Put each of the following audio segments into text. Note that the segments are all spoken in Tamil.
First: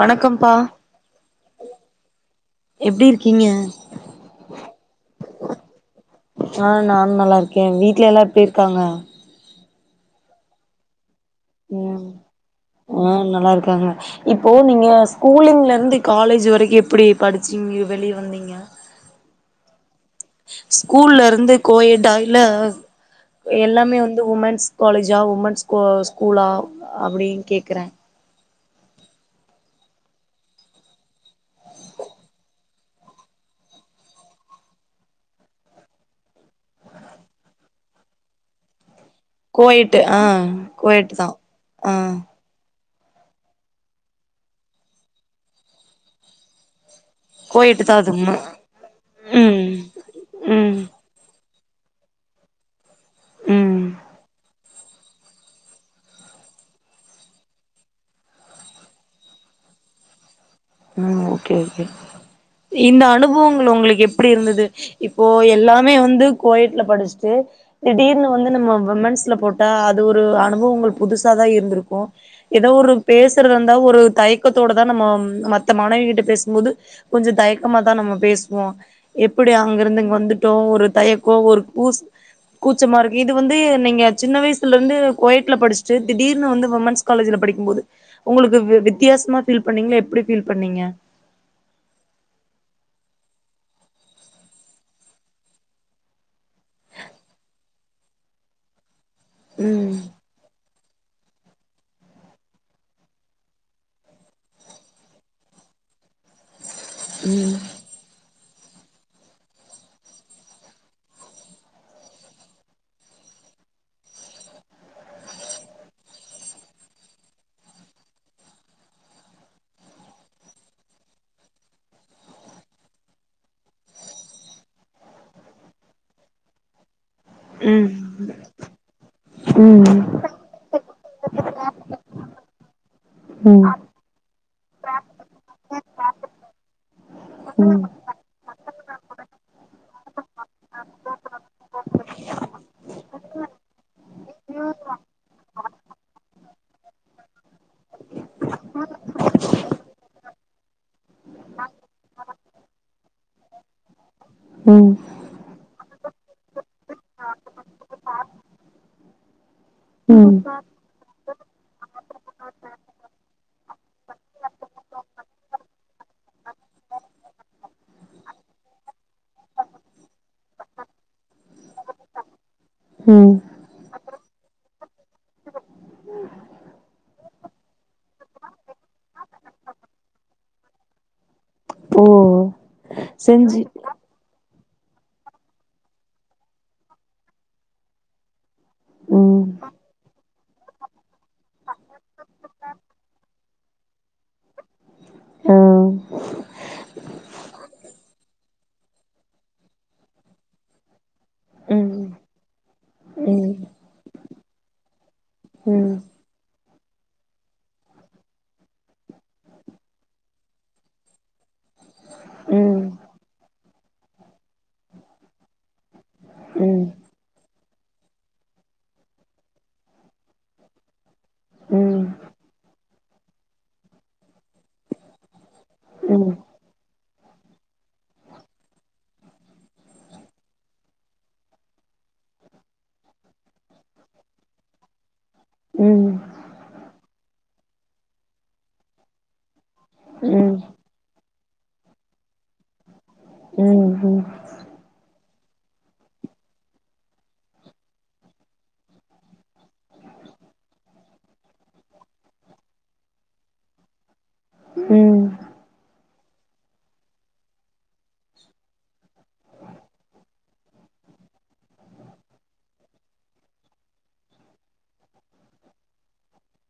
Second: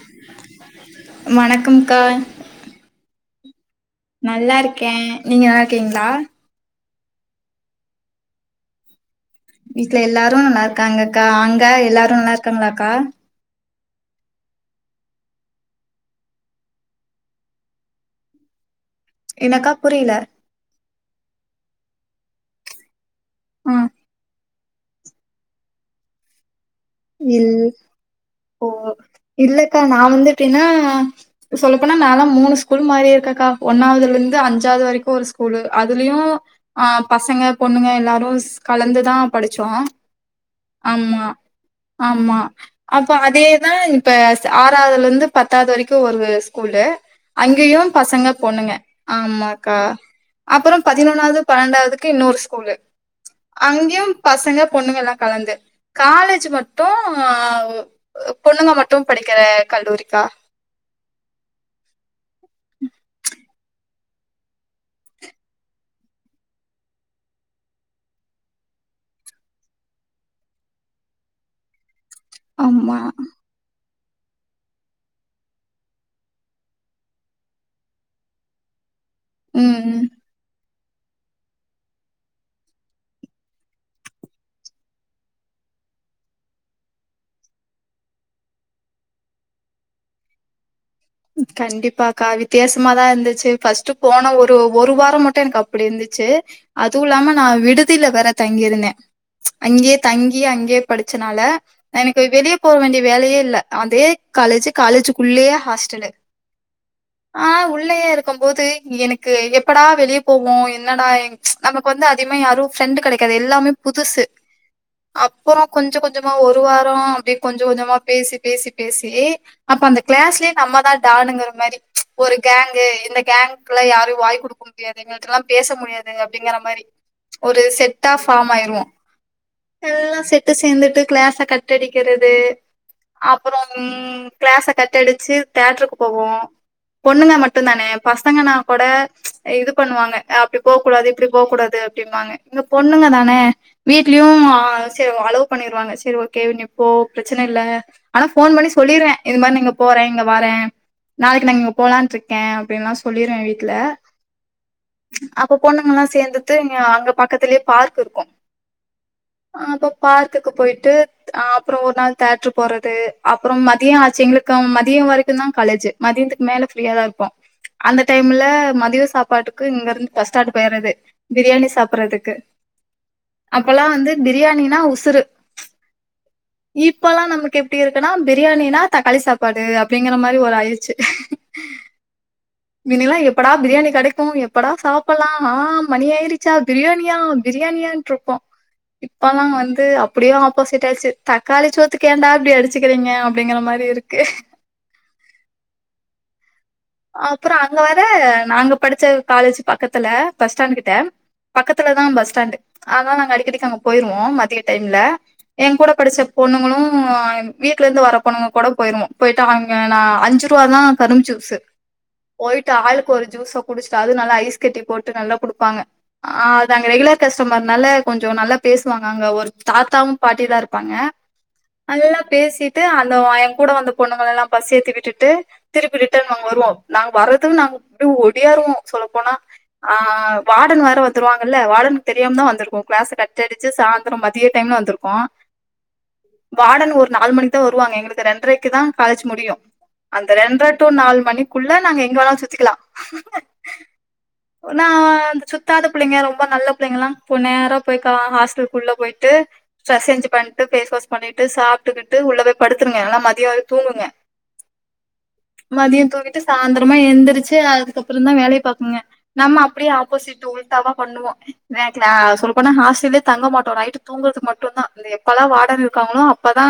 வணக்கம்ப்பா வணக்கம்க்கா எப்டி இருக்கீங்க நல்லாருக்கே நீங்க நல்லாருக்கீங்களா ஆ நானு நல்லா இருக்கே வீட்ல எல்லா எப்டி இருக்காங்க வீட்ல எல்லாரு ந ருக்காங்கக்கா அங்க ம் எல்லாரு நல்லாருக்காங்களாக்கா ஆ நல்லா இருக்காங்க இப்போ நீங்க ஸ்கூலிங்ல இருந்து காலேஜ் வரைக்கு எப்டி படிச்சிங்க வெளிய வந்தீங்க என்னக்கா புரியல ஸ்கூல்ல இருந்து கோயிட்டா இல்ல ஆ எல்லாமே வந்து உமென்ஸ் காலேஜா உமன்ஸ் ஸ்கூ ஸ்கூலா அப்டின்னு இல் கேக்குறே ஓ இல்லக்கா நா வந்து எப்டின்னா சொல்ல போனா நா லா மூணு ஸ்கூல் மாரி இருக்கக்கா ஒன்னாவதுல இருந்து அஞ்சாவது வரைக்கு ஒரு ஸ்கூலு அதுலயு ஆ பசங்க பொண்ணுங்க எல்லாரு கலந்துதா படிச்சோ கோயட்டு ஆ கோயட்டு ஆமா தா ஆ ஆமா அப்போ அதேதா இப்ப ஆறாவதுல இருந்து பத்தாவது வரைக்கு ஒரு ஸ்கூல்லு அங்கேயு கோயட்டு தா அது பசங்க பொண்ணுங்க ம் ஆமாக்கா ம் அப்பறோ பதினொன்னாவது பன்னெண்டாவதுக்கு இன்னொரு ஸ்கூலு ம் அங்கயு பசங்க பொண்ணுங்க எல்லா கலந்து காலேஜ்ஜு மட் டூ ஆ ஓ பொண்ணுங்க மட்டும் படிக்கிற கல்லூரிக்கா ம் ஓகே ஓகே இந்த அனுபோவ்ங்கள் உங்ளுக்கு எப்டி இருந்தது இப்போ எல்லாமே வந்து கோயட்ல படிச்ட்டு திடீர்னு வந்து நம்மோ உமன்ஸ்ல போட்டா அது ஒரு அனுபவங்கள் புதுசா தா இருந்துருக்கோ ஏதோ ஒரு ஆமா. பேசுறது இருந்தா ஒரு தைக்கத்தோட தா நம்ம மத் மானைவி கிட்ட பேசும்போது கொஞ்சோ தயக்கமா தா நம்ம பேசுவோ எப்டி அங்க இருந்து ம். இங்க வந்து டோ ஒரு தயக்கோ ஒரு பூஸ் கூச்ச மா இருக்கு இது வந்து நீங்க சின்ன வயசுல இருந்து கோயட்ல படிச்சுட்டு திடீர்னு வந்து உமன்ஸ் காலேஜ்ல படிக்கும் போது உங்களுக்கு வித்தியாசமா ப்பீல் பண்ணீங்கள எப்டி பீல் பண்ணீங்க கண்டிப்பா அக்கா வித்தியாசமாதா இருந்துச்சு ஃப்ர்ஸ்ட்ட் போன ஒரு ஒரு வாரோ மட்டு எனக்கு அப்டி இருந்துச்சு அதுவு இல்லாம நா விடுதில வேற தங்கியிருந்தே ம் அங்கேயே தங்கி அங்கயே படிச்சனால எனக்கு வெளிய போவ்வ வேண்டிய வேலயே இல்ல அதே காலேஜ் காலேஜுக்குள்ளயே ஹாஸ் டலு ஆ ம் உள் உள்ளயே இருக்கோம் போது எனக்கு எப்படா வெளிய போவோ என்னடா நம்மக் வந்து அதிகமா யாரோ ஃப்ரெண்டு் கடைக்காது எல்லாமே புதுசு அப்புறோ கொஞ்சோ கொஞ்சமா ஒரு வாரோ அப்டியே கொஞ்சோ கொஞ்சமா பேசி பேசி பேசி அப்ப அந்த கிளாஸ்லயே நம்மதா டானுங்கற மாரி ஒரு கேங்கு இந்த கேங்க்குல யாரோ வாய் குடுக்க முடியாது ல்லா பேச முடியாது அப்டிங்கற மாரி ஒரு ம் செட்டா ஃபார்ம் ஆய்ருவோ ம் எல்லா செட்டு சேந்துட்டு கிளாஸ கட் அடிக்கிறது அப்புறம் கிளாஸ கட்டடிச்சு தேட்ருக்கு போவோ பொண்ணுங்க மட்டு தானே பசங்கனா கூட இது பண்ணுவாங்க அப்டி போ கூடாது இப்டி போ கூடாது அப்டிம்பாங்க இங்க பொண்ணுங்க தானே வீட்லயு ஆ சரி அலோ பண்ணிருவாங்க சரி ஓகே நீ போ பிரச்சன இல்ல ஆனா ஃபோன் பண்ணி சொல்லிருவ இது மாரி நீங்க போறங் இங்க வரே நாளைக்கு நாங் இங்க போலான்ட்ருக்க அப்டின்ல்லா சொல்லிருவ வீட்ல ம் அப்ப பொண்ணுங்கல்லா சேந்துட்டு இங்க அங்க பக்கத்திலே பார்க் இருக்கோ ஆ அப்ப ம் பார்க்குக்கு போய்ட்டு அ அப்புறோ ஒரு நாள் தேட்ரு போறது அப்புறம் மதிய ஆச்சு எங்ளுக்கோம் மதிய வரைக் மட்டும்தா கலெஜ்ஜூ மதியன்த்துக்கு மேல ஃப்ரீயா தா இருப்போ அந்த டைம்ல மதியோ சாப்பாட்டுக்கு இங்க இருந்து பஸ் ஸ்டாண்டு போய்றது பிரியாணி சாப்பறதுக்கு ம் அப்பல்லா வந்து பிரியாணினா உசுரு இப்பல்லா நமக்கு எப்டி இருக்குனா பிரியாணினா தக்காளி சாப்பாடு அப் அப்டிங்கற மாரி ஒரு ஆயிருச்சு ஓ மின்னில்லா எப்படா செஞ்சு பிரியாணி கடைக்கோ எப் அப்படா சாப்பலா ஆ மணி ஆய்ருச்சா பிரியாணியா பிரியாணியான்ட்ருப்போ இப்பலா ம் வந்து அப்டியே ஆப்போசிட் ஆயிருச்சு தக்காளி சோத்துக்கு ஏன்டா இப்டி அடிச்சுக்கிறீங்க அப் டிங்கிற மாரி இருக்கு ஆ அப்ற அங்க வர நாங்க படிச்ச காலேஜு பக்கத்துல பஸ் ஸ்டாண்ட்டு கிட்ட ம் பக்கத்துல தா ம் பஸ் ஸ்டாண்டு அதனால ம் நாங்க ம் அடிக்கடிக்கு அங்க போயிருவோ மதிய டைம்ல எங்கூட ம் படிச்ச பொண்ணுங்களு வீட்ல இருந்து வர பொண்ணுங்க கூட போயிருவோ போயிட்டு அங் ஏனா அஞ்சு ரூவா தா கரும்பு ஜூஸு ம் ம் போய்ட்டு ம் ஆளுக்கொரு ஜூஸக் குடிச்ட்டு அதுவு நல்லா ஐஸ் கட்டி போட்டு நல்லா குடுப்பாங்க ஆ அது அங்க ரெகுலேர் கஸ்டமர்னால கொஞ்ச நல்லா பேசுவாங்க அங்க ஒரு தாத்தாவு பாட்டியு தா இருப்பாங்க ம் நல்லா பேசிட்டு அந்த எங்கூட வந்த பொண்ணுங்களல்லா பஸ் ஏத்தி விட்டுட்டு திருப்பி ரிட்டன் நாங்க வருவோ நாங்க வர்றதுக்கு நாங்க அப்டியே ஒடியாருவோ சொல்லப்போனா ஆ வாடர்ன் வேற வந்துருவாங்கல்ல வாடர்னுக்கு தெரியாம தா வந்திருக்கோ கிளாஸ கட்டடிச்சு சா ந்தர மதிய டைம்ல வந்துருக்கோ ம் ம் வாடர்ன் ஒரு நாலு மணிக்கு தா வருவாங்க எங்களுக்கு ரெண்ரைக்கு தா காலேஜ் முடியு அந்த ரெண்ட்ர டூ நாலு மணிக்குள்ள நாங்க எங்க வேணாலு சுத்திக்கலா ம் ஒ நா வந்து சுத்தாத பிள்ளைங்க ரொம்ப நல்ல பிள்ளைங்கலா போ நேரா போய் கா ஹாஸ்டல்க்குள்ள போய்ட்டு ட்ரஸ் சேஞ்சு பண்ட்டு ஃபேஸ் வாஷ் பண்ணிட்டு சாப்ட்டுகிட்டு உள்ள போய் படுத்துருங்க எல்லா மதிய வரை தூங்குங்க ம் மதிய தூங்கிட்டு சாந்தரமா எந்திரிச்சு அதுக்கப்றந்தா வேலைய பாக்குங்க நம்ம அப்டியே ஆப்போசிட்டு உல்டாட்வா பண்ணுவோ நேத்து நா சொல்ல போனா ஹாஸ்டல்லே தங்க மாட்டோ நைட்டு தூங்குறது மட்டுந்தா இந்த எப்பலா வார்டன் இருக்காங்களோ அப் ப்பதா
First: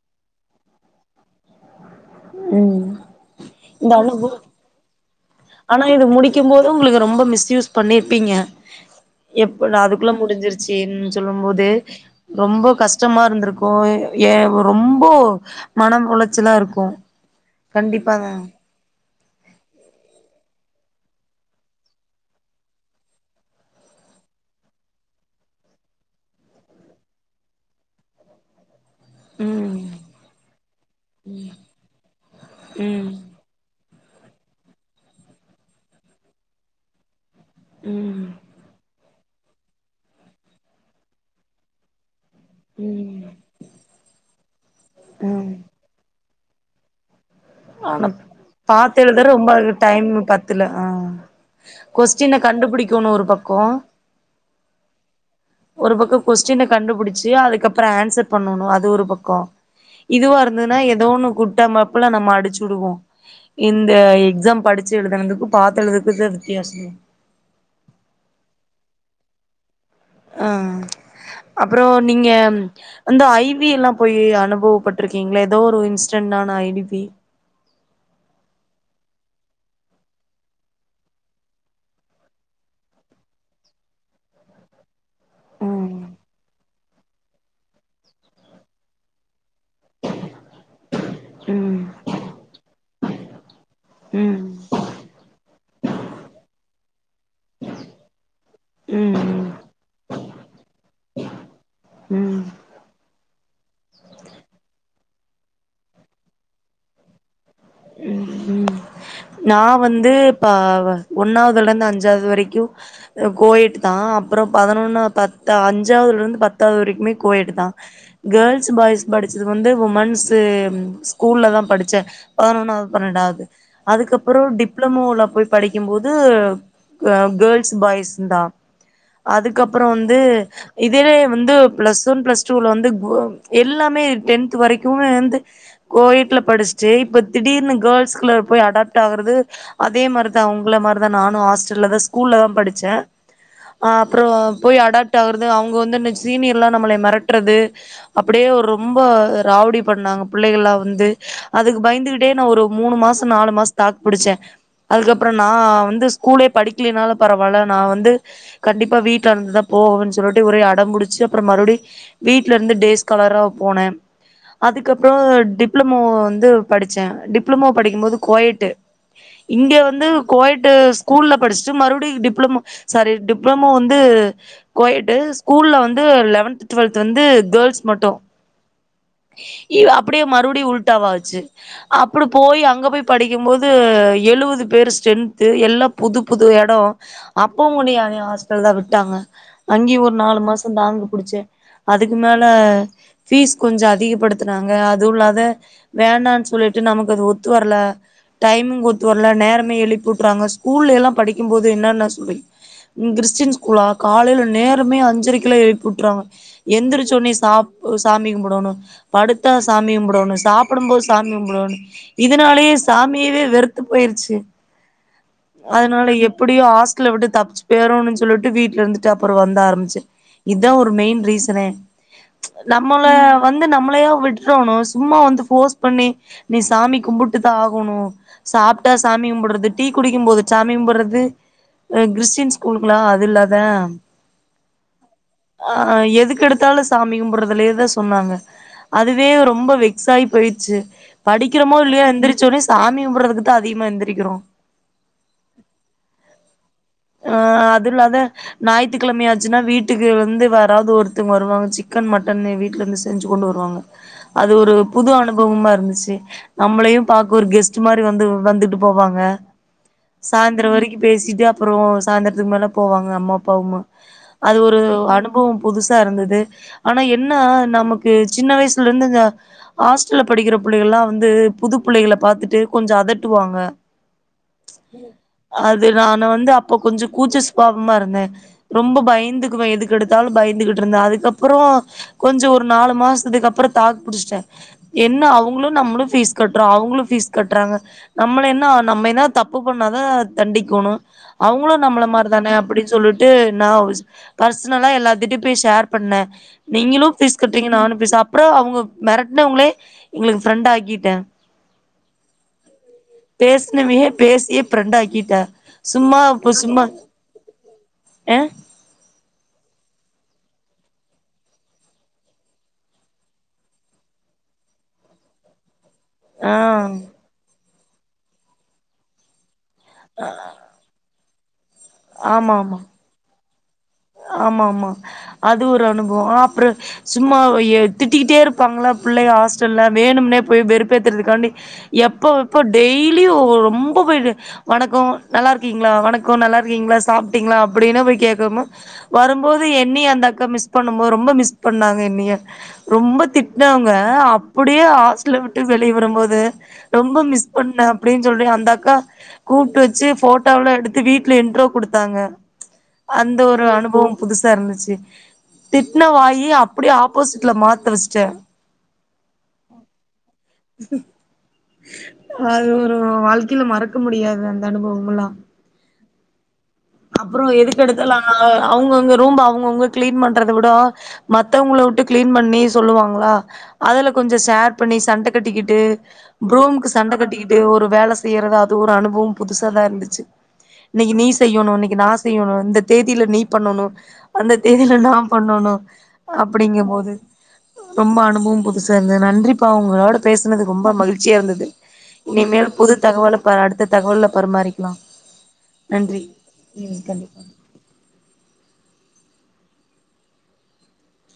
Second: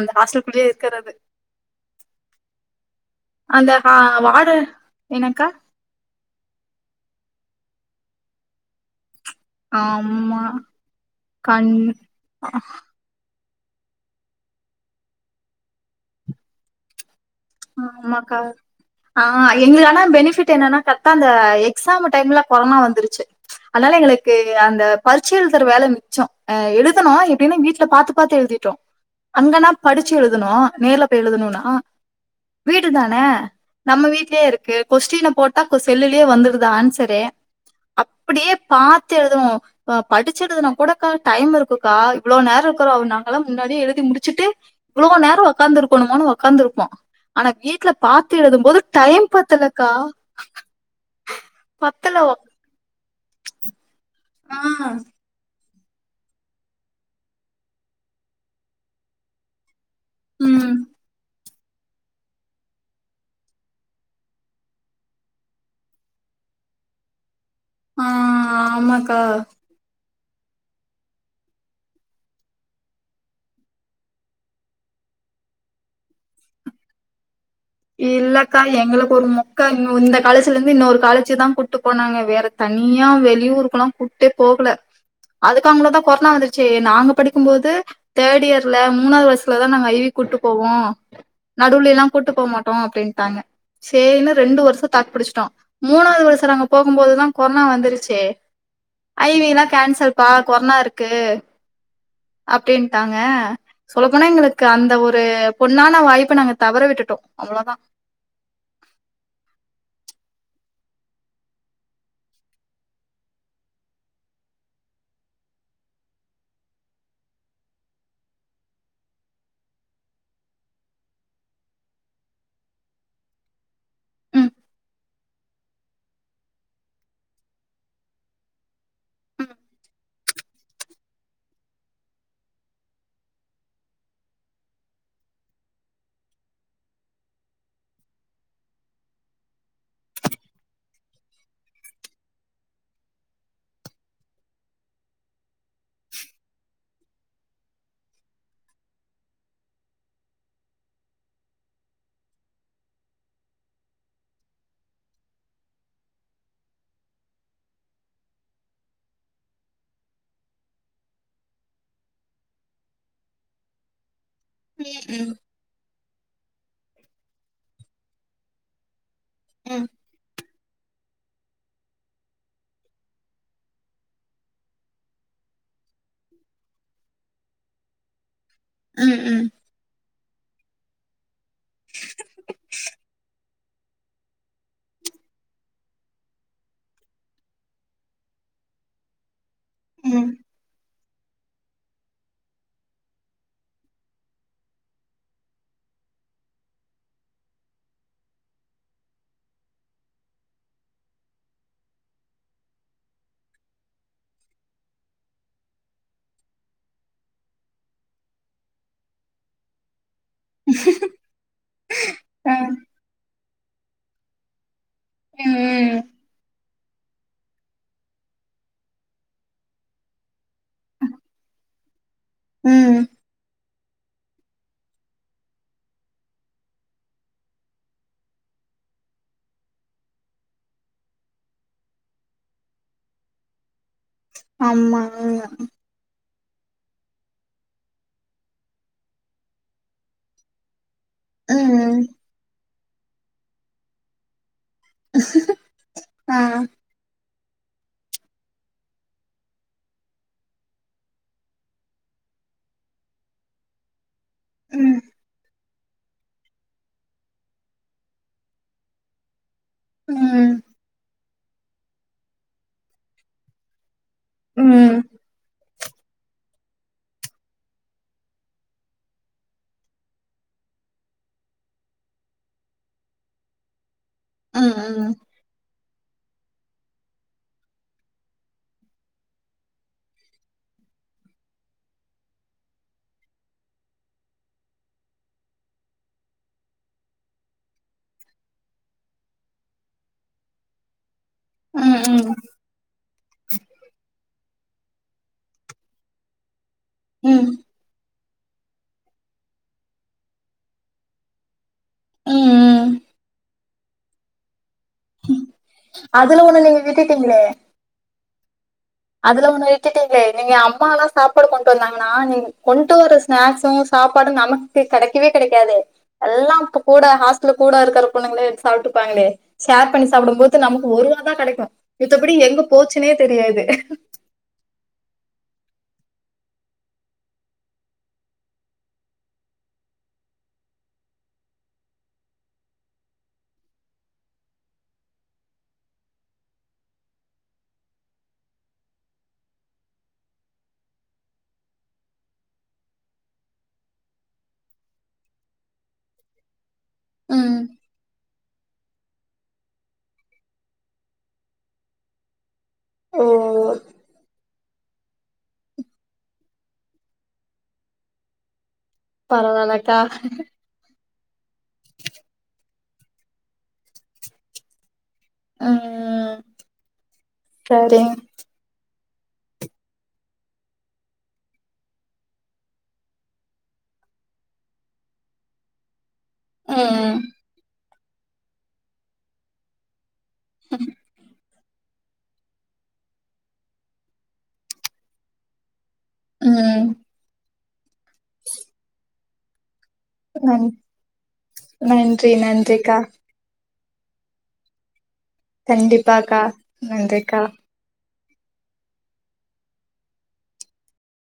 அந்த ஹாஸ்டலுக்குள்ளயே இருக்கிறது ம் அந்த இந்த ஹா அனுப்பு வார்டு என்னக்கா ஆனா இது முடிக்கும் போது உங்களுக்கு ரொம்ப மிஸ்யூஸ் பண்ணிருப்பீங்க எப்படா அதுக்குள்ள ஆமா முடிஞ்சிருச்சுன் சொல்லும் போது கண் ரொம்ப கஷ் கஷ்டமா இருந்திருக்கு ஏ ரொம்ப மனம் உளச்சலா இருக்கு ஆ கண்டிப்பாங்க ஆமாக்கா ஆ எங்களுக்கு ஆனா பெனிஃபிட் என்னன்னா கரெக்டா அந்த எக்ஸாமு டைம்ல கொரோனா வந்துருச்சு அதனால எங்களுக்கு அந்த பரிச்ச எழுத்துற வேல மிச்ச அ எழுதுனோ எப்டினா வீட்ல பாத்து பாத்து எழுதி அங்கனா ம் படிச்சு எழுதுனோ நேர்ல போய் எழுதனுனா வீடு ம் தானே நம்ம வீட்லே இருக்கு கொஸ்டின போட்டா இப்ப செல்லுலே வந்துருது ஆன்சரே ம் அப்டியே பாத்து எழுதுவோ அ படிச்சு எழுதுனாகூடக்கா டைம் இருக்கு குக்கா இவ்ளோ நேர இருக்குறா அவ ம் நாங்களா முன்னாடியே எழுதி முடிச்சுட்டு இவ்ளோ நேர ம் ஒக்காந்துருக்கணுமானு பாக் உக்காந்துருப்போ ஆனா பாத்து எழுதுற டைம் ரொம்ப அது பத்தலக்கா டைமு பத்துல ஆ பத்தல கொஸ்டின கண்டுபுடிக்கணு ஒரு பக்கோ ஆ ஒரு பக்க கொஸ்டின கண்டுபுடிச்சு அதுக்கப்பற ஆன்சர் பண்ணணு அது ஒரு பக்கோ இதுவ ம் இருந்ததுனா எதோ ஒன்னு குர்ட்டாமைப்புல நம்ம அடுச் சுடுவோ இந்த எக்ஸாம் படிச்சு எழுதுனதுக்கு பாத்து எழுதுனக்கு இதா வித்தியாச ஆ ஆமக்கா ஆ அப்றோ நீங்க அந்த ஐ வி எல்லா போய் அனுபவப்பட்ருக்கீங்களா எதோ ஒரு இன்ஸ்டன்டான ஐ வி பி இல்லக்கா எங்களுக்கு ஒரு மொக்க இந்த காலேச்சீல இருந்து இன்னொரு காலேச்சி தா கூட்டு போனாங்க வேற தனியா வெளியுருக்கெல்லா கூப்டே போகல அதுக்காங்கள ம் கொரோனா வந்துருச்சு நாங்க படிக்கு போது தேட் இயர்ல மூணாவது வர்சுலதா நாங்க ஐ வி கூப்ட்டு போவோ ம் நடுவுலல்லா கூப்ட்டு போக மா ட்டோ அப்டின்ட்டாங்க சரின்னா ம் ரெண்டு வருஷோ தாக்கு பிடிச்சீட்டோ மூணாவுது வருஷோ நாங்க போகுபோதுதா கொரோனா வந்துருச்சே ஐ ம் விலா கேன்சல் பா கொரோனா இருக்கு ம் அப்டீன்ட்டாங்க சொல்ல போனா எங்களுக்கு அந்த ஒரு பொண்ணான வாய்ப்ப நாங்க தவற விட்டுட்டோ அவ்ளோ தா ம் ம் நா வந்து இப்ப ஒன்னாவுதுல இருந்து அஞ்சாவது வரைக்கு கோயேட் தா அப்றோ பதினொன்னு பத்த அஞ்சாவதுல இருந்து பத்தாவுது வரைக்குமே கோயேட் தா கேர்ள்ஸ் பாய்ஸ் படிச்சது வந்து வுமென்ஸ் ஸ்கூல்ல தா படிச்சே பதினொன்னாவுது பன்னெண்டாவுது அதுக்கப்றோ ம், டிப்ளமோல போய் படிக்குபோது அ கேர்ள்ஸ் பாய்ஸ்ஸு தா அதுக்கப்றோ வந்து இதுலே வந்து பளஸ் ஒன் பளஸ் டூல வந்து எல்லாமே டென்த் வரைக்குமே வந்து கோயேட்ல படிச்சிட்டு இப்ப திடீர்னு கேர்ள்ஸ்குள்ள போய் அடாப்ட் ஆகுறது அதே மாரிதா உங்கள மாரிதா நானு ஹாஸ்டல்ல தா ஸ்கூல்ல தா படிச்சே ஆ அப்றோ போய் அடாப்ட் ஆகுறது அவுங்க வந்து சீனியர் எல்லா நம்மள மெரட் ரது அப்டியே ரொம்ப ராவுடி பண்ணாங்க பிள்ளகள்லா வந்து அதுக்கு பயந்துட்டு அப்டியே ஒரு மூணு மாசோ நாலு மாசோ தாக்கு பிடிச்சே அதுக்கப்றோ நா வந்து ஸ்கூலே படிக்கிலினால பரவாயில நா வந்து கண்டிப்பா வீட்ல இருந்துதா போவேன்னு சொல்லிட்டு ஒரேடம் முடிச்சு அப்றோ மறுபடி வீட்ல இருந்து டேஸ்காலரா போனே அதுக்கப்றோ ம், டிப்ளமோ வந்து படிச்சே டிப்ளமோ படிக்குபோது கோயட்டு இங்க ம், வந்து கோயட் ட்டு ஸ்கூல்ல படிச்சுட்டு மறுபடி டிப்ளமோ சாரி டிப்ளமோ வந்து கோயட்டு ஸ்கூல்ல வந்து லெவன்த் டுவெல்த் வந்து கேர்ள்ஸ் மட்டு ம் ம் இ அப்டியே மறுபடி வுல்ட்டாவ ஆச்சி அப்டி போய் அங்க போய் படிக்கு போது எழுவது பேர் ஸ்ட்ரென்த்து எல்லா புது புது எடோ அப்பவு உன்ன என்னைய ஹாஸ்ட்டல்ல தா விட்டாங்க அங்கயு ஒரு ம், நாலு மாசோ தாக்கு புடிச்சே அதுக்கு மேல ஃபீஸ் கொஞ்சோ அதிகப்படுத்துனாங்க அதுவு இல்லாத வேன்னானு சொல்லிட்டு நமக்கு அது ஒத்து வரல டைம்மிங் ஒத்து வரல நேரமே எழுப்பிவுற்றாங்க ஸ்கூல்ல எல்லா படிக்கு போது என்ன என்ன சொல்வி கிறிஸ்டின் ஸ்கூல்லா காலையில நேரமே அஞ்சரைக்கில்லா எழுப்பி விட்றாங்க எந்திரிச்வுடனே சாப் சாமி கும்புடோணு படுத்தா சாமி கும்புடோணு சாப்புடு போது சாமி கும்புடுணு ம், ம், இதனாலேயே சாமியவே வெறுத்து போயிறிச்சி ஆ, ம், ம், அதனால எப்டியோ ஹாஸ் ஸ்டல்ல விட்டு தப்பிச்சி போயிரேனு சொல்லிட்டு வீட்ல இருந்துட்டு அப்றோ வந்த ஆரம்பிச்சே இதா ஒரு மெயின் ரீசன்னே ம், நம்மள வந்து நம்மளையா விட்றோணு சும்மா வந்து போஸ் பண்ணி நீ சாமி கும்புட்டு தா ஆகணு சாப்ட்டா சாமி கும்டுறது டீ குடிக்கு போது சாமி கும்புடுறது கிறிஸ்டின் ஸ்கூல்லுங்கல அது இல்லாதா ஆமா ம் ஆ எதுக்யெடுத்தாலு சாமி கும்புடுறதுலே தா சொன்னாங்க அதுவே ரொம்ப வெக்சாயி போயி ச்சி ம், படிக்கிறோமோ ம், இல்லையோ எந்திரிச்சி உடனே சாமி கும்புறதுக்கு தா அதிகமா எழுந்திரிக்கிறோ ஆ ஆ அது இல்லாத ஞாயித்துக்கிழமையாச்சின்னா வீட்டுக்கு இருந்து யாராவது ஒருத்தவங்க வருவாங்க சிக்கன் மட்டன்னு எ வீட்ல இருந்து செஞ்சிக் கொண்டு வருவாங்க அது ஒரு ம், புது அனு பவமா இருந்துச்சி நம்மளையு பா்க்க ஒரு கெஸ்ட் மாரி வந்து வந்துட்டு போவாங்க ம், சாய்ந்திரோ வரைக்கு பேசிட்டு அப்பறோ சாயந்திரத்துக்கு மேல போவாங்க அம்மா அப்பாவ அது ஒரு ம், அனுபவம் புதுசா இருந்தது ஆனா என்ன நமக்கு சின்ன வயசுல இருந்து இந்த ஹாஸ் ஹாஸ்டல்ல படிக்கிற பிள்ளைகலா வந்து புது புள்ளைகள பாத்துட்டு கொஞ்சோ அதட்டுவாங்க ம் ம் அது நானு வந்து அப்ப கொஞ்சோ கூச்ச சுபாவமா இருந்தே ரொம்ப பயந்துக்குவே எதுக்யெடுத்தாலு பயந்துகிட்டு இருந்தே அதுக்கப்பறோ கொஞ்சோ ஒரு நாலு மாசத்துக்கு அப்றோ தாக்கு புடிச்சிட்டே என்ன அவுங்களு நம்மளு ஃபீஸ் கட்றோ அவுங்களு ஃபீஸ் கட்றாங்க நம்மள என்ன நம்ம என்னா தப்பு பண்ணாதா தண்டிக்கணு அவுங்களு நம்மள ம் ம் மாரிதானே அப்டின்னு சொல்லிட்டு நா பர்சனலா எல்லாத்திட்டியு போய் ஷேர் பண்ணே நீங்களு ப்பீஸ் ம் கட்றீங்க நானு ப்பீஸ் அப்றோ அவுங்க மிரட்னவங்களே எங்களுக்கு ஃப்ரெண்ட் ஆக்கிட்டே ம் ம் பேசனவையே பேசியே பிரெண்டாக்கிட்டா அதுல சும்மாப்ப ஒண்ணு நீங்க சும்மா விட்டுட்டீங்களே அ அதுல ஒண்ணு விட்டுட்டீங்களே நீங்க அம்மா எல்லா சாப்பாடு கொண்டு வந்தாங்கன்னா நீங் கொண்டு வர்ற ஸ்நாக்ஸு சாப்பாடு நமக்கு கிடைக்கவே கிடைக்காது ஆ எல்லா இப்ப கூட ஹாஸ்டல கூட இருக்கிற பொண்ணுங்களே எடுத்து சாப்பிட்டுப்பாங்களே ஷேர் பண்ணி சாப்பிடும்போது நமக் ஒருவா தா கிடைக்கு மித்தபடி ஆமா எங்க ஆமா போச்சின்னே தெரியாது ஆமா ஆமா அது ஒரு அனுபவோ அப்றோ சும்மா ஏ திட்டிக்கிட்டே இருப்பாங்களா பிள்ளய ஹாஸ்டல்ல வேணும்னே போய் வெறுப்பேத்துறதுக்காண்டி எப்ப எப்ப டெய்லியு ரொம்ப போயி வணக்கோ நல்லா இருக்கீங்களா வணக்கோ நல்லா இருக்கீங்களா சாப்பிட்டீங்களா அப்டின்னு போய் கேக்கணு வரும்போது என்னய்ய அந்த அக்கா மிஸ் பண்ணும்போது ரொம்ப மிஸ் பண்ணாங்க என்னய ரொம்ப திட்டினவங்க அப்டியே ஹாஸ்டல விட்டு வெளிய வரும்போது ரொம்ப மிஸ் ம் பண்ண அப்டின்னு சொல்ற அந்த அக்கா கூப்பிட்டு வச்சு போட்டோலா எடுத்து வீட்டுல இண்ட்ரோ கொடுத்தாங்க ஓ அந்த ஒரு அனுபவம் புதுசா இருந்துச்சு திட்ன வாயி அப்டியே ஆப்போசிட்ல மாத்த வச்சுட்டே பரவால்லக்கா அது ஒரு வாழ்க்கையில மறக்க முடியாது அந்த அனுபவம் எல்லா ம் அப்றோ எதுக்கு எடுத் சரி ம் அவங்கவுங்க ரூம்ப அவங்கவுங்க கிளீன் பண்றத விடவா மத்தவங்கள விட்டு கிளீன் பண்ணி சொல்லுவாங்களா அதுல கொஞ்சோ ஷேர் பண்ணி சண்ட கட்டிக்கிட்டு ரூம்க்கு சண்ட ம் கட்டிக்கிட்டு ஒரு வேல செய்யறதா அது ஒரு அனுபவம் புதுசாக தா இருந்துச்சு இன்னைக்கு நீ செய்யணு இன்னைக்கு நா செய்யணு இந்த தேதியில நீ பண்ணணு அந்த தேதியில நா பண்ணணு ம் அப்படிங்கபோது ரொம்ப அனுபவொ புதுசா இருந்தது நன்றிப்பா உங்களோட பேசுனது நன் ரொம்ப மகிழ்ச்சியா இருந்தது நன்றி இனிமேல் புது நன்றிக்கா தகவல பார் அடுத்த தகவல்ல பரிமாரிக்கலா நன்றி கண்டிப்பாக்கா நன்றிக்கா